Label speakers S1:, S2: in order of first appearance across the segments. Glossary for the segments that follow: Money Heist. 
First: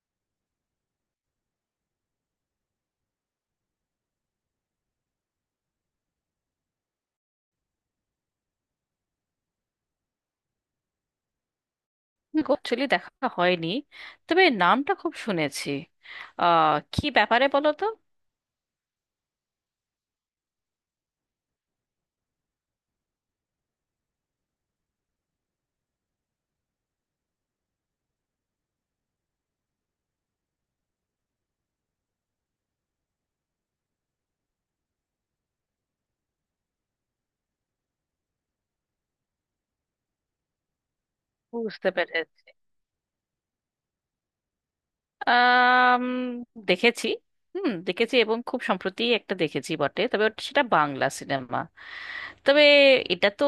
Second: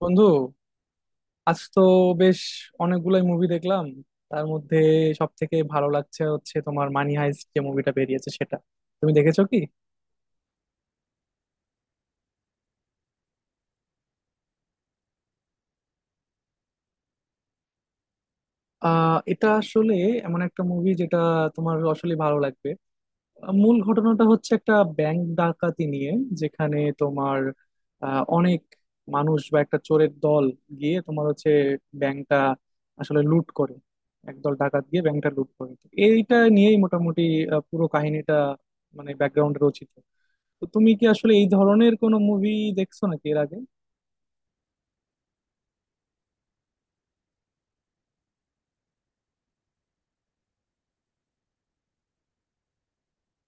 S1: বন্ধু, আজ তো বেশ অনেকগুলাই মুভি দেখলাম। তার মধ্যে সব থেকে ভালো লাগছে হচ্ছে তোমার মানি হাইস্ট যে মুভিটা বেরিয়েছে সেটা। তুমি দেখেছো কি?
S2: অ্যাকচুয়ালি দেখা হয়নি। তবে নামটা খুব শুনেছি। কি ব্যাপারে বলো তো।
S1: এটা আসলে এমন একটা মুভি যেটা তোমার আসলে ভালো লাগবে। মূল ঘটনাটা হচ্ছে একটা ব্যাংক ডাকাতি নিয়ে, যেখানে তোমার অনেক মানুষ বা একটা চোরের দল গিয়ে তোমার হচ্ছে ব্যাংকটা আসলে লুট করে। একদল ডাকাত গিয়ে ব্যাংকটা লুট করে, তো এইটা নিয়েই মোটামুটি পুরো কাহিনীটা মানে ব্যাকগ্রাউন্ডে রচিত। তো তুমি কি আসলে এই
S2: বুঝতে
S1: ধরনের কোনো
S2: পেরেছি।
S1: মুভি দেখছো নাকি এর আগে?
S2: আম, দেখেছি। হুম, দেখেছি এবং খুব সম্প্রতি একটা দেখেছি বটে, তবে সেটা বাংলা সিনেমা। তবে এটা তো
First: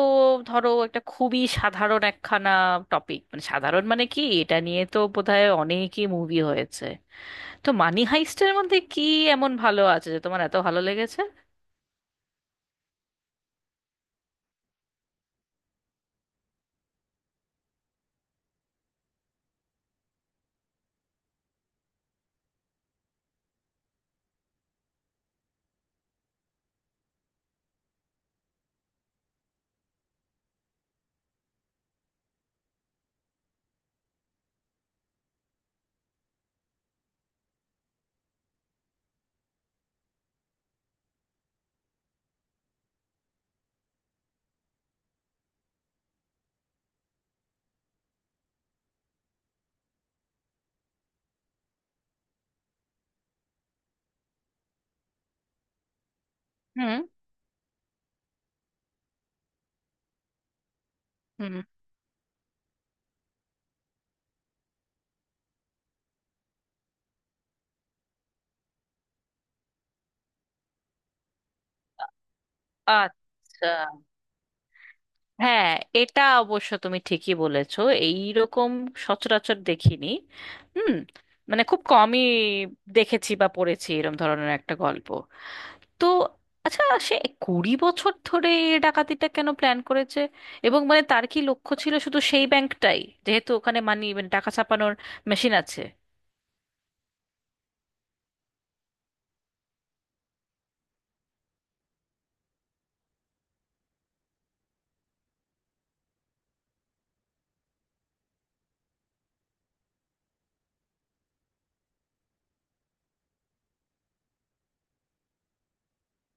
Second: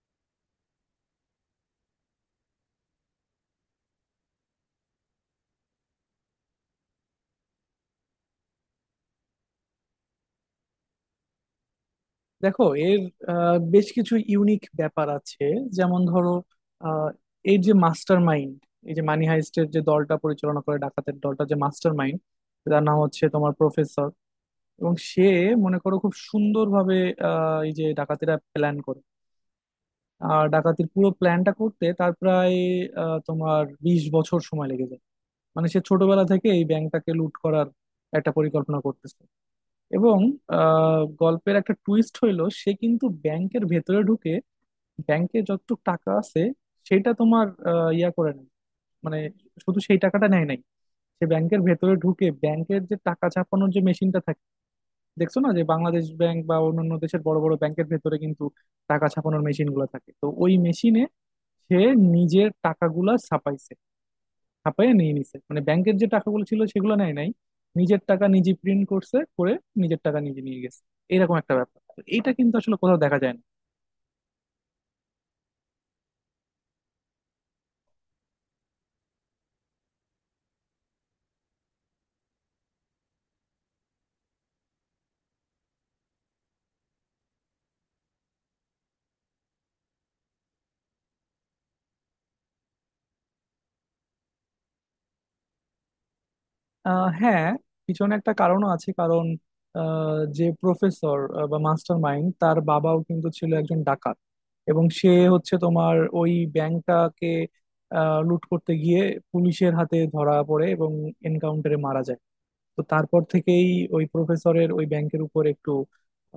S2: ধরো একটা খুবই সাধারণ একখানা টপিক। মানে সাধারণ মানে কি, এটা নিয়ে তো বোধহয় অনেকই মুভি হয়েছে। তো মানি হাইস্টের মধ্যে কি এমন ভালো আছে যে তোমার এত ভালো লেগেছে?
S1: দেখো, এর বেশ কিছু ইউনিক ব্যাপার আছে। যেমন ধরো, আহ, এর যে মাস্টার মাইন্ড, এই যে মানি হাইস্টের যে দলটা পরিচালনা করে, ডাকাতের দলটা যে মাস্টার মাইন্ড, তার নাম হচ্ছে তোমার প্রফেসর। এবং সে মনে করো খুব সুন্দরভাবে, এই যে ডাকাতিরা প্ল্যান করে। আর ডাকাতির পুরো প্ল্যানটা করতে তার প্রায় তোমার 20 বছর সময় লেগে যায়। মানে সে ছোটবেলা থেকে এই ব্যাংকটাকে লুট করার একটা পরিকল্পনা করতেছে। এবং গল্পের একটা টুইস্ট হইলো সে কিন্তু ব্যাংকের ভেতরে ঢুকে ব্যাংকে যতটুকু টাকা আছে সেটা তোমার ইয়া করে নেয়। মানে শুধু সেই টাকাটা নেয় নাই, সে ব্যাংকের ভেতরে ঢুকে ব্যাংকের যে টাকা ছাপানোর যে মেশিনটা থাকে, দেখছো না যে বাংলাদেশ ব্যাংক বা অন্যান্য
S2: হুম,
S1: দেশের বড় বড় ব্যাংকের ভেতরে কিন্তু টাকা ছাপানোর মেশিন গুলো থাকে, তো ওই মেশিনে
S2: হুম।
S1: সে নিজের টাকাগুলা ছাপাইছে, হাঁপাইয়া নিয়ে নিছে। মানে ব্যাংকের যে টাকাগুলো ছিল সেগুলো নেয় নাই, নিজের টাকা নিজে প্রিন্ট করছে করে নিজের টাকা নিজে নিয়ে গেছে। এরকম একটা ব্যাপার, তো এইটা কিন্তু আসলে কোথাও দেখা যায় না।
S2: আচ্ছা, হ্যাঁ, এটা অবশ্য তুমি ঠিকই বলেছো। এইরকম সচরাচর দেখিনি। হুম। মানে খুব কমই দেখেছি বা পড়েছি এরম ধরনের একটা গল্প। তো আচ্ছা, সে 20 বছর ধরে এই ডাকাতিটা কেন প্ল্যান করেছে? এবং মানে তার কি লক্ষ্য ছিল শুধু সেই ব্যাংকটাই, যেহেতু ওখানে মানি মানে টাকা ছাপানোর মেশিন আছে?
S1: হ্যাঁ, পিছনে একটা কারণও আছে। কারণ যে প্রফেসর বা মাস্টার মাইন্ড তার বাবাও কিন্তু ছিল একজন ডাকাত। এবং সে হচ্ছে তোমার ওই ব্যাংকটাকে লুট করতে গিয়ে পুলিশের হাতে ধরা পড়ে এবং এনকাউন্টারে মারা যায়। তো তারপর থেকেই ওই প্রফেসরের ওই ব্যাংকের উপর একটু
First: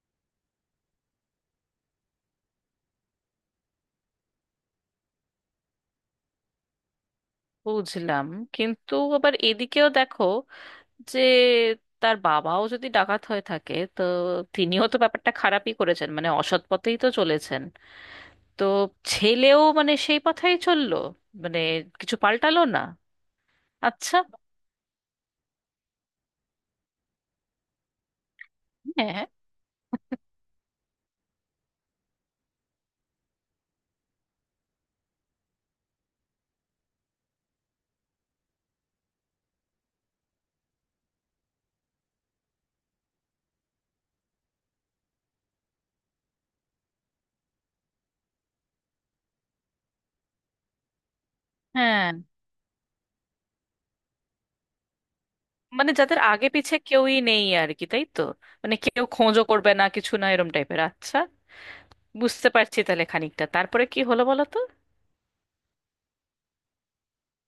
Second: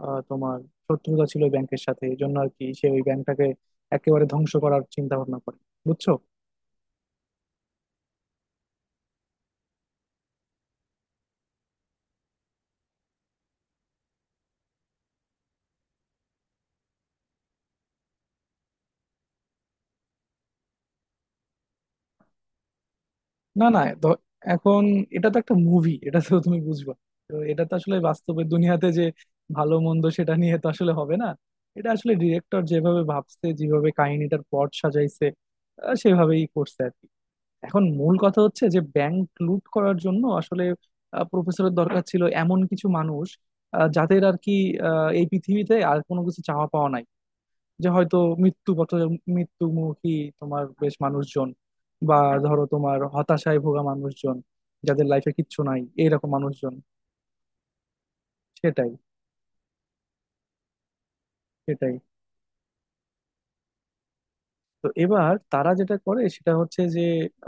S1: তোমার শত্রুতা ছিল ওই ব্যাংকের সাথে। এই জন্য আর কি সে ওই ব্যাংকটাকে একেবারে ধ্বংস করার চিন্তা ভাবনা করে, বুঝছো?
S2: বুঝলাম, কিন্তু আবার এদিকেও দেখো যে তার বাবাও যদি ডাকাত হয়ে থাকে, তো তিনিও তো ব্যাপারটা খারাপই করেছেন, মানে অসৎ পথেই তো চলেছেন। তো ছেলেও মানে সেই পথেই চললো, মানে কিছু পাল্টালো না।
S1: না, না,
S2: আচ্ছা।
S1: এখন এটা তো একটা মুভি, এটা তো তুমি বুঝবা। তো এটা তো আসলে বাস্তবের দুনিয়াতে যে
S2: হ্যাঁ,
S1: ভালো মন্দ সেটা নিয়ে তো আসলে হবে না। এটা আসলে ডিরেক্টর যেভাবে ভাবছে, যেভাবে কাহিনীটার পট সাজাইছে, সেভাবেই করছে আর কি। এখন মূল কথা হচ্ছে যে ব্যাংক লুট করার জন্য আসলে প্রফেসরের দরকার ছিল এমন কিছু মানুষ, যাদের আর কি এই পৃথিবীতে আর কোনো কিছু চাওয়া পাওয়া নাই। যে হয়তো মৃত্যু পথ, মৃত্যুমুখী তোমার বেশ মানুষজন,
S2: হ্যাঁ।
S1: বা ধরো তোমার হতাশায় ভোগা মানুষজন, যাদের লাইফে কিচ্ছু নাই
S2: মানে যাদের
S1: এইরকম
S2: আগে
S1: মানুষজন।
S2: পিছে কেউই নেই আর কি, তাই তো? মানে
S1: সেটাই,
S2: কেউ খোঁজও করবে না কিছু না এরম টাইপের। আচ্ছা,
S1: সেটাই।
S2: বুঝতে পারছি তাহলে খানিকটা। তারপরে কি হলো বলো তো?
S1: তো এবার তারা যেটা করে সেটা হচ্ছে যে,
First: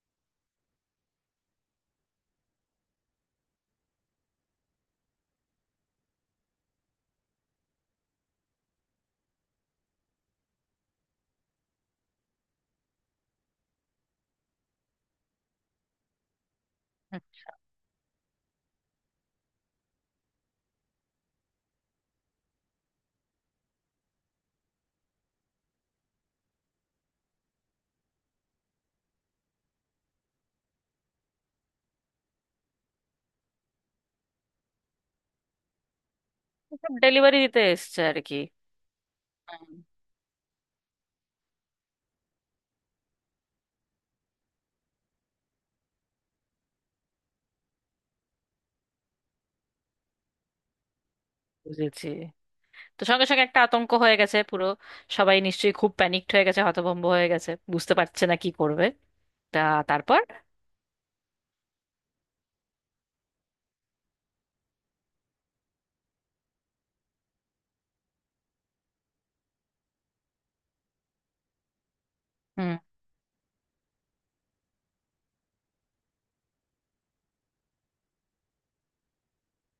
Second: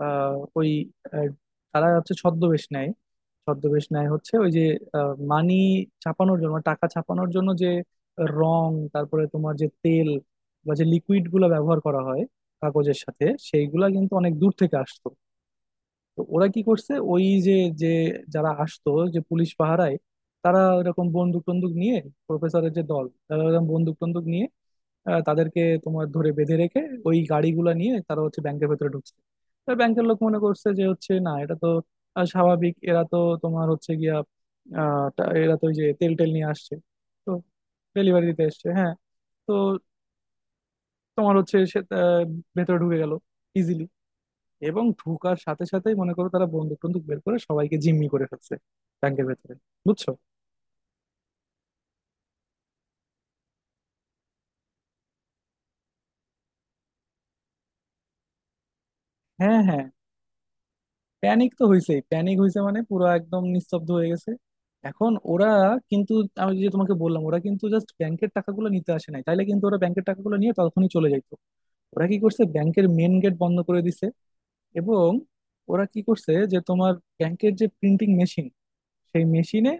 S1: আহ, ওই আহ, তারা হচ্ছে ছদ্মবেশ নেয়। ছদ্মবেশ নেয় হচ্ছে ওই যে মানি ছাপানোর জন্য, টাকা ছাপানোর জন্য যে রং, তারপরে তোমার যে তেল বা যে লিকুইড গুলো ব্যবহার করা হয় কাগজের সাথে, সেইগুলা কিন্তু অনেক দূর থেকে আসতো। তো ওরা কি করছে, ওই যে, যে যারা আসতো যে পুলিশ পাহারায়, তারা এরকম বন্দুক টন্দুক নিয়ে, প্রফেসরের যে দল তারা এরকম বন্দুক টন্দুক নিয়ে তাদেরকে তোমার ধরে বেঁধে রেখে ওই গাড়িগুলো নিয়ে তারা হচ্ছে ব্যাংকের ভেতরে ঢুকছে। তো ব্যাংকের লোক মনে করছে যে হচ্ছে না এটা তো স্বাভাবিক। এরা তো তোমার হচ্ছে গিয়া এরা তো ওই যে তেল টেল নিয়ে আসছে। তো
S2: ডেলিভারি দিতে এসছে আর
S1: ডেলিভারি
S2: কি।
S1: দিতে এসছে, হ্যাঁ। তো
S2: হুম,
S1: তোমার হচ্ছে সে ভেতরে ঢুকে গেল ইজিলি, এবং ঢুকার সাথে সাথেই মনে করো তারা বন্দুক টন্দুক বের করে সবাইকে জিম্মি করে ফেলছে ব্যাংকের ভেতরে, বুঝছো?
S2: বুঝেছি। তো সঙ্গে সঙ্গে একটা আতঙ্ক হয়ে গেছে পুরো। সবাই নিশ্চয়ই খুব প্যানিকড হয়ে গেছে, হতভম্ব হয়ে গেছে, বুঝতে পারছে না কি করবে।
S1: হ্যাঁ,
S2: তা,
S1: হ্যাঁ।
S2: তারপর?
S1: প্যানিক তো হয়েছে, প্যানিক হয়েছে মানে পুরো একদম নিস্তব্ধ হয়ে গেছে। এখন ওরা কিন্তু, আমি যে তোমাকে বললাম, ওরা কিন্তু জাস্ট ব্যাংকের টাকাগুলো নিতে আসে নাই, তাইলে কিন্তু ওরা ব্যাংকের টাকাগুলো নিয়ে তখনই চলে যাইতো। ওরা কি করছে,
S2: হুম।
S1: ব্যাংকের মেন গেট বন্ধ করে দিছে। এবং ওরা কি করছে যে তোমার ব্যাংকের যে প্রিন্টিং মেশিন সেই মেশিনে,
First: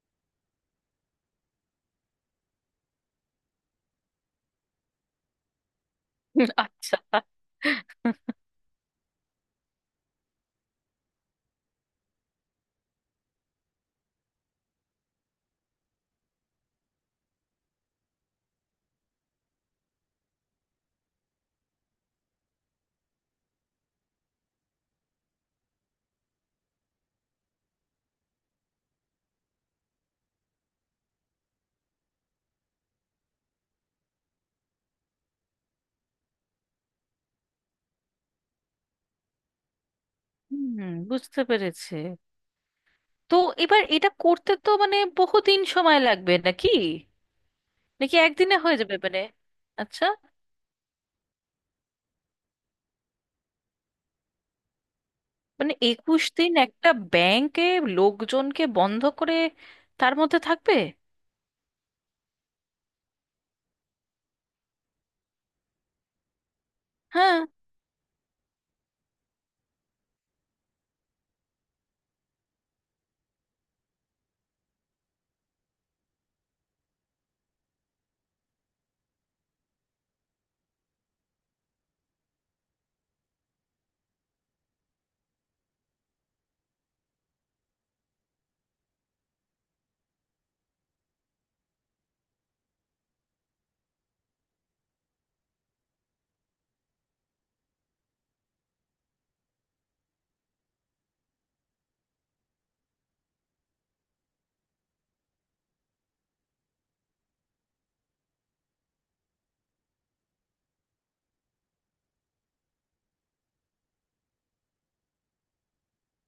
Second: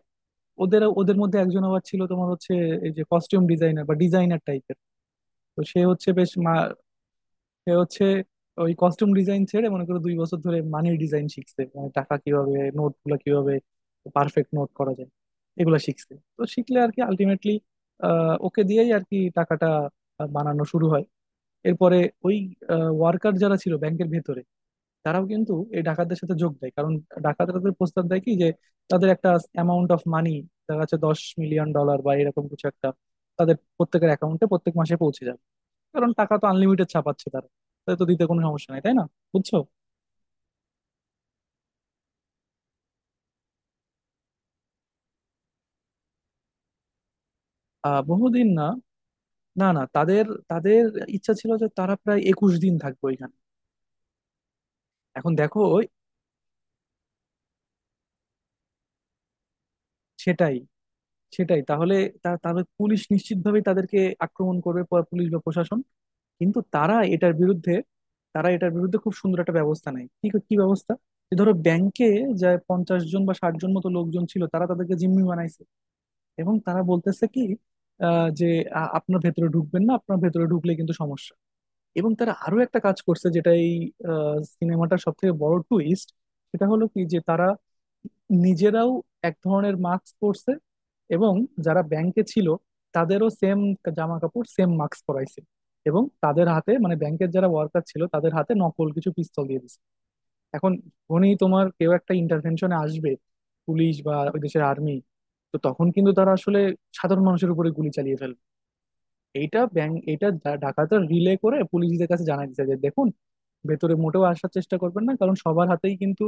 S1: ওদের ওদের মধ্যে একজন আবার ছিল তোমার হচ্ছে এই যে কস্টিউম ডিজাইনার বা ডিজাইনার টাইপের। তো সে হচ্ছে বেশ,
S2: আচ্ছা।
S1: এ হচ্ছে ওই কস্টিউম ডিজাইন ছেড়ে মনে করো 2 বছর ধরে মানি ডিজাইন শিখছে, মানে টাকা কিভাবে, নোট গুলা কিভাবে পারফেক্ট নোট করা যায় এগুলা শিখছে। তো শিখলে আর কি আলটিমেটলি ওকে দিয়েই আর কি টাকাটা বানানো শুরু হয়। এরপরে ওই ওয়ার্কার যারা ছিল ব্যাংকের ভেতরে, তারাও কিন্তু এই ডাকাতদের সাথে যোগ দেয়। কারণ ডাকাতরা তো প্রস্তাব দেয় কি, যে তাদের একটা অ্যামাউন্ট অফ মানি, তার কাছে 10 মিলিয়ন ডলার বা এরকম কিছু একটা, তাদের প্রত্যেকের অ্যাকাউন্টে প্রত্যেক মাসে পৌঁছে যাবে। কারণ টাকা তো আনলিমিটেড ছাপাচ্ছে তারা, তাদের তো দিতে কোনো সমস্যা নাই, তাই না? বুঝছো?
S2: হুম, বুঝতে পেরেছে। তো এবার এটা করতে তো মানে বহুদিন সময় লাগবে নাকি? নাকি
S1: বহুদিন
S2: একদিনে
S1: না।
S2: হয়ে যাবে মানে?
S1: না, না,
S2: আচ্ছা।
S1: তাদের তাদের ইচ্ছা ছিল যে তারা প্রায় 21 দিন থাকবে ওইখানে। এখন দেখো,
S2: মানে 21 দিন একটা ব্যাংকে লোকজনকে বন্ধ করে তার মধ্যে
S1: সেটাই,
S2: থাকবে?
S1: সেটাই তাহলে। তাহলে পুলিশ নিশ্চিতভাবেই তাদেরকে আক্রমণ করবে, পুলিশ বা প্রশাসন। কিন্তু
S2: হ্যাঁ,
S1: তারা এটার বিরুদ্ধে খুব সুন্দর একটা ব্যবস্থা নেয়। কি কি ব্যবস্থা? যে ধরো ব্যাংকে যায় 50 জন বা 60 জন মতো লোকজন ছিল, তারা তাদেরকে জিম্মি বানাইছে। এবং তারা বলতেছে কি, যে আপনার ভেতরে ঢুকবেন না, আপনার ভেতরে ঢুকলে কিন্তু সমস্যা। এবং তারা আরো একটা কাজ করছে, যেটা এই সিনেমাটার সব থেকে বড় টুইস্ট, সেটা হলো কি যে, তারা নিজেরাও এক ধরনের মাস্ক পরছে। এবং যারা ব্যাংকে ছিল তাদেরও সেম জামা কাপড়, সেম মাস্ক পরাইছে। এবং তাদের হাতে, মানে ব্যাংকের যারা ওয়ার্কার ছিল, তাদের হাতে নকল কিছু পিস্তল দিয়ে দিছে। এখন যখনই তোমার কেউ একটা ইন্টারভেনশনে আসবে, পুলিশ বা ওই দেশের আর্মি, তো তখন কিন্তু তারা আসলে সাধারণ মানুষের উপরে গুলি চালিয়ে ফেলবে, এইটা ব্যাংক, এটা ডাকাতরা রিলে করে পুলিশদের কাছে জানায় দিতে যে দেখুন, ভেতরে মোটেও আসার চেষ্টা করবেন না, কারণ সবার হাতেই কিন্তু,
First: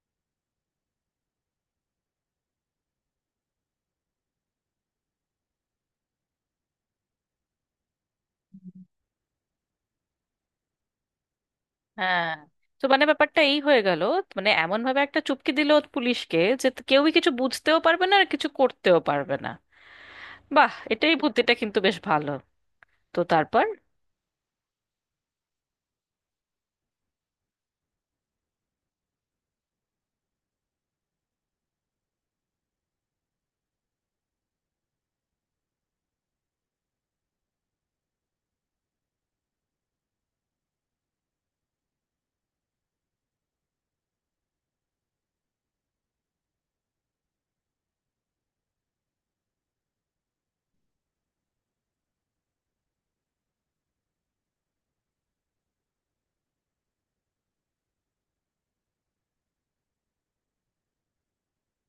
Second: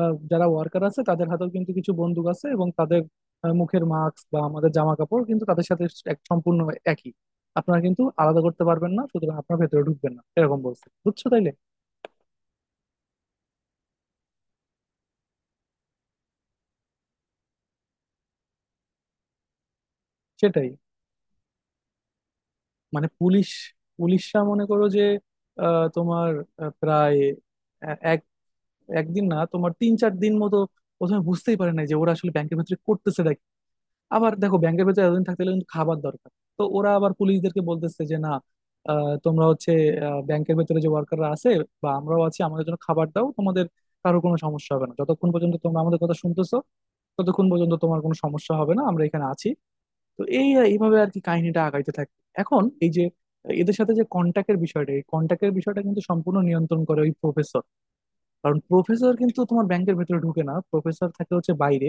S1: যারা ওয়ার্কার আছে তাদের হাতেও কিন্তু কিছু বন্দুক আছে, এবং তাদের মুখের মাস্ক বা আমাদের জামা কাপড় কিন্তু তাদের সাথে এক সম্পূর্ণ একই, আপনারা কিন্তু আলাদা করতে পারবেন না, সুতরাং আপনারা ভেতরে ঢুকবেন না, এরকম বলছে, বুঝছো তাইলে?
S2: হ্যাঁ। তো মানে ব্যাপারটা এই হয়ে গেল। মানে এমন ভাবে একটা চুপকে দিল পুলিশকে যে তো কেউই কিছু বুঝতেও পারবে না আর কিছু করতেও পারবে না।
S1: সেটাই।
S2: বাহ, এটাই বুদ্ধিটা কিন্তু বেশ ভালো।
S1: মানে
S2: তো তারপর?
S1: পুলিশরা মনে করো যে তোমার প্রায় এক একদিন না, তোমার 3-4 দিন মতো প্রথমে বুঝতেই পারে না যে ওরা আসলে ব্যাংকের ভিতরে করতেছে নাকি। আবার দেখো ব্যাংকের ভিতরে এতদিন থাকতে গেলে কিন্তু খাবার দরকার। তো ওরা আবার পুলিশদেরকে বলতেছে যে না, তোমরা হচ্ছে ব্যাংকের ভিতরে যে ওয়ার্কাররা আছে বা আমরাও আছি, আমাদের জন্য খাবার দাও। তোমাদের কারো কোনো সমস্যা হবে না, যতক্ষণ পর্যন্ত তোমরা আমাদের কথা শুনতেছো ততক্ষণ পর্যন্ত তোমার কোনো সমস্যা হবে না, আমরা এখানে আছি। তো এইভাবে আর কি কাহিনীটা আগাইতে থাকে। এখন এই যে এদের সাথে যে কন্টাক্টের বিষয়টা, এই কন্টাক্টের বিষয়টা কিন্তু সম্পূর্ণ নিয়ন্ত্রণ করে ওই প্রফেসর। কারণ প্রফেসর কিন্তু তোমার ব্যাংকের ভেতরে ঢুকে না, প্রফেসর থাকে হচ্ছে বাইরে।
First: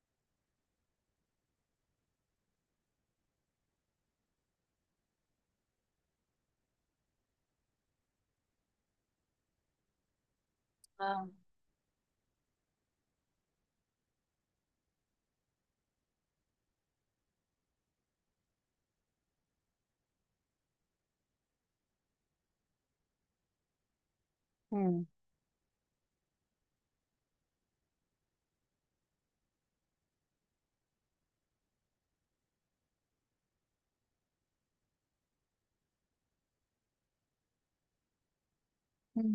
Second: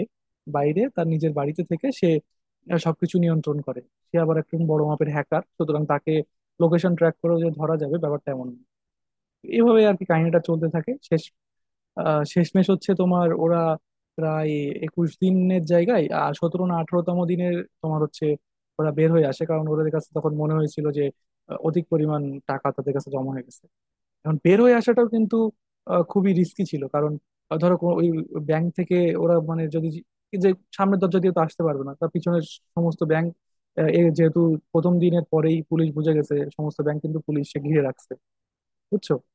S1: বাইরে তার নিজের বাড়িতে থেকে সে সবকিছু নিয়ন্ত্রণ করে। সে আবার একজন বড় মাপের হ্যাকার, সুতরাং তাকে লোকেশন ট্র্যাক করেও যে ধরা যাবে ব্যাপারটা এমন না। এইভাবে আর কি কাহিনীটা চলতে থাকে। শেষ,
S2: আহ,
S1: শেষমেশ হচ্ছে তোমার ওরা প্রায় একুশ দিনের জায়গায় আর সতেরো না আঠারোতম দিনের তোমার হচ্ছে ওরা বের হয়ে আসে, কারণ ওদের কাছে তখন মনে হয়েছিল যে অধিক পরিমাণ টাকা তাদের কাছে জমা হয়ে গেছে। এখন বের হয়ে
S2: হ্যাঁ।
S1: আসাটাও কিন্তু খুবই রিস্কি ছিল, কারণ ধরো ওই ব্যাংক থেকে ওরা, মানে যদি, যে সামনের দরজা দিয়ে তো আসতে পারবে না, তার পিছনের সমস্ত ব্যাংক, যেহেতু প্রথম দিনের পরেই পুলিশ বুঝে গেছে, সমস্ত ব্যাংক কিন্তু পুলিশে ঘিরে রাখছে, বুঝছো?
S2: হুম।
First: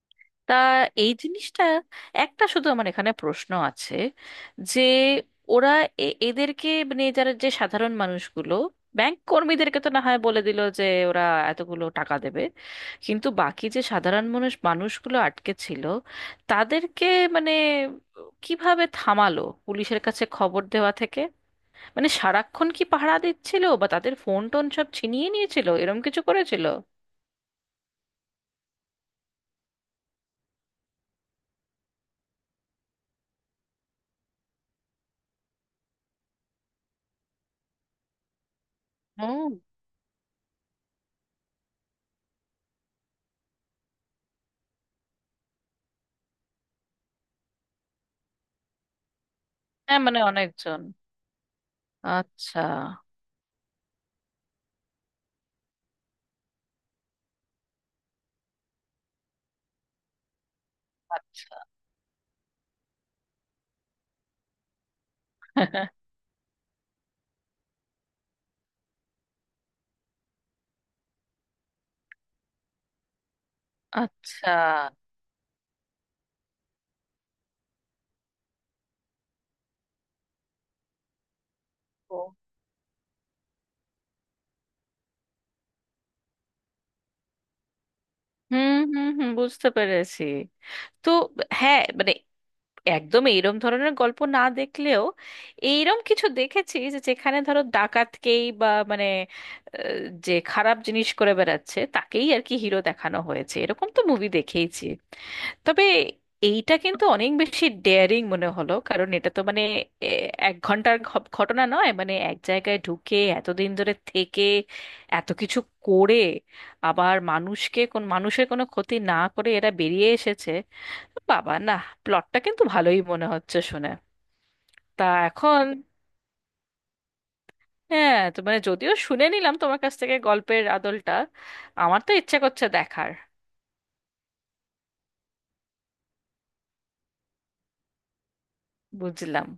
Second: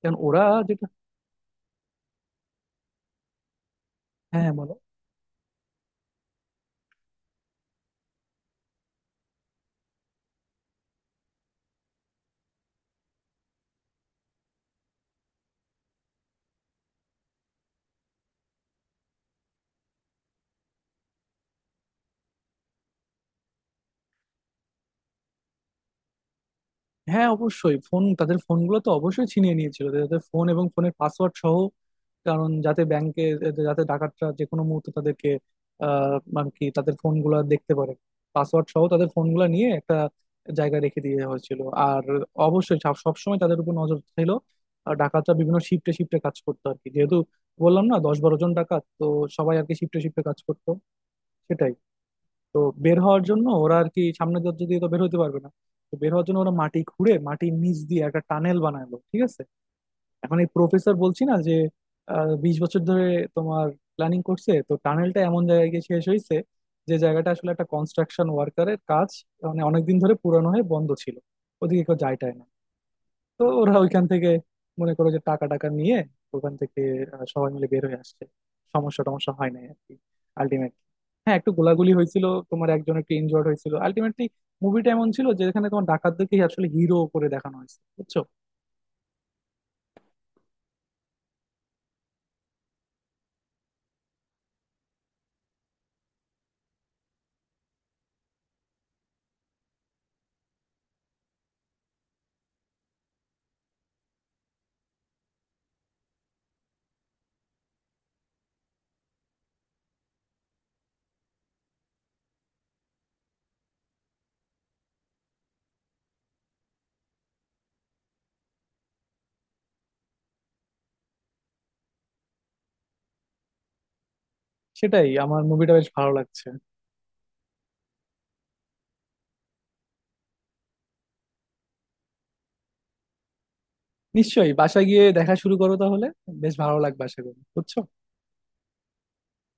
S1: কারণ ওরা
S2: তা,
S1: যেটা,
S2: এই জিনিসটা, একটা শুধু আমার এখানে প্রশ্ন আছে
S1: হ্যাঁ, বলো।
S2: যে ওরা এদেরকে মানে যারা, যে সাধারণ মানুষগুলো, ব্যাংক কর্মীদেরকে তো না হয় বলে দিল যে ওরা এতগুলো টাকা দেবে, কিন্তু বাকি যে সাধারণ মানুষ মানুষগুলো আটকে ছিল তাদেরকে মানে কিভাবে থামালো পুলিশের কাছে খবর দেওয়া থেকে? মানে সারাক্ষণ কি পাহারা দিচ্ছিল বা তাদের ফোন টোন সব ছিনিয়ে নিয়েছিল এরম কিছু করেছিল?
S1: হ্যাঁ, অবশ্যই ফোন, তাদের ফোনগুলো তো অবশ্যই ছিনিয়ে নিয়েছিল তাদের ফোন এবং ফোনের পাসওয়ার্ড সহ। কারণ যাতে ব্যাংকে, যাতে ডাকাতরা যে কোনো মুহূর্তে তাদেরকে, মানে কি তাদের ফোনগুলো দেখতে পারে, পাসওয়ার্ড সহ তাদের ফোনগুলো
S2: হুম।
S1: নিয়ে একটা জায়গায় রেখে দিয়ে হয়েছিল। আর অবশ্যই সবসময় তাদের উপর নজর ছিল। আর ডাকাতরা বিভিন্ন শিফটে শিফটে কাজ করতো আর কি, যেহেতু বললাম না 10-12 জন ডাকাত তো, সবাই আর কি শিফটে
S2: হ্যাঁ মানে
S1: শিফটে কাজ করতো।
S2: অনেকজন।
S1: সেটাই। তো
S2: আচ্ছা।
S1: বের হওয়ার জন্য ওরা আর কি সামনে দরজা দিয়ে তো বের হতে পারবে না। তো বের হওয়ার জন্য ওরা মাটি খুঁড়ে মাটির নিচ দিয়ে একটা টানেল বানালো, ঠিক আছে। এখন এই প্রফেসর বলছি না যে
S2: আচ্ছা।
S1: 20 বছর ধরে তোমার প্ল্যানিং করছে, তো টানেলটা এমন জায়গায় গিয়ে শেষ হয়েছে যে জায়গাটা আসলে একটা কনস্ট্রাকশন ওয়ার্কারের কাজ, মানে অনেকদিন ধরে পুরানো হয়ে বন্ধ ছিল, ওদিকে কেউ যায় টায় না। তো ওরা ওইখান থেকে
S2: আচ্ছা।
S1: মনে করো যে টাকা টাকা নিয়ে ওখান থেকে সবাই মিলে বের হয়ে আসছে। সমস্যা টমস্যা হয় নাই আর কি, আলটিমেটলি। হ্যাঁ, একটু গোলাগুলি
S2: ও।
S1: হয়েছিল, তোমার একজন একটু ইনজয়ার্ড হয়েছিল আলটিমেটলি। মুভিটা এমন ছিল যে এখানে তোমার ডাকাতদেরকেই আসলে হিরো করে দেখানো হয়েছে, বুঝছো?
S2: হুম, হুম, হুম, বুঝতে পেরেছি। তো হ্যাঁ, মানে একদম এইরম ধরনের গল্প না দেখলেও এইরম কিছু দেখেছি, যে যেখানে ধরো ডাকাতকেই বা মানে, আহ, যে খারাপ জিনিস করে বেড়াচ্ছে তাকেই আর কি হিরো দেখানো হয়েছে, এরকম তো মুভি দেখেইছি। তবে এইটা কিন্তু অনেক বেশি ডেয়ারিং মনে হলো, কারণ এটা তো মানে এ, এক ঘন্টার ঘটনা নয়, মানে এক জায়গায় ঢুকে এতদিন ধরে থেকে এত কিছু করে আবার মানুষকে কোন মানুষের কোনো ক্ষতি না করে এরা বেরিয়ে এসেছে। বাবা না, প্লটটা কিন্তু ভালোই মনে হচ্ছে শুনে। তা
S1: সেটাই, আমার
S2: এখন
S1: মুভিটা বেশ ভালো লাগছে।
S2: হ্যাঁ, তো মানে যদিও শুনে নিলাম তোমার কাছ থেকে গল্পের আদলটা, আমার তো ইচ্ছা করছে দেখার।
S1: নিশ্চয়ই বাসায় গিয়ে দেখা শুরু করো তাহলে, বেশ ভালো লাগবে আশা করি, বুঝছো?
S2: বুঝলাম।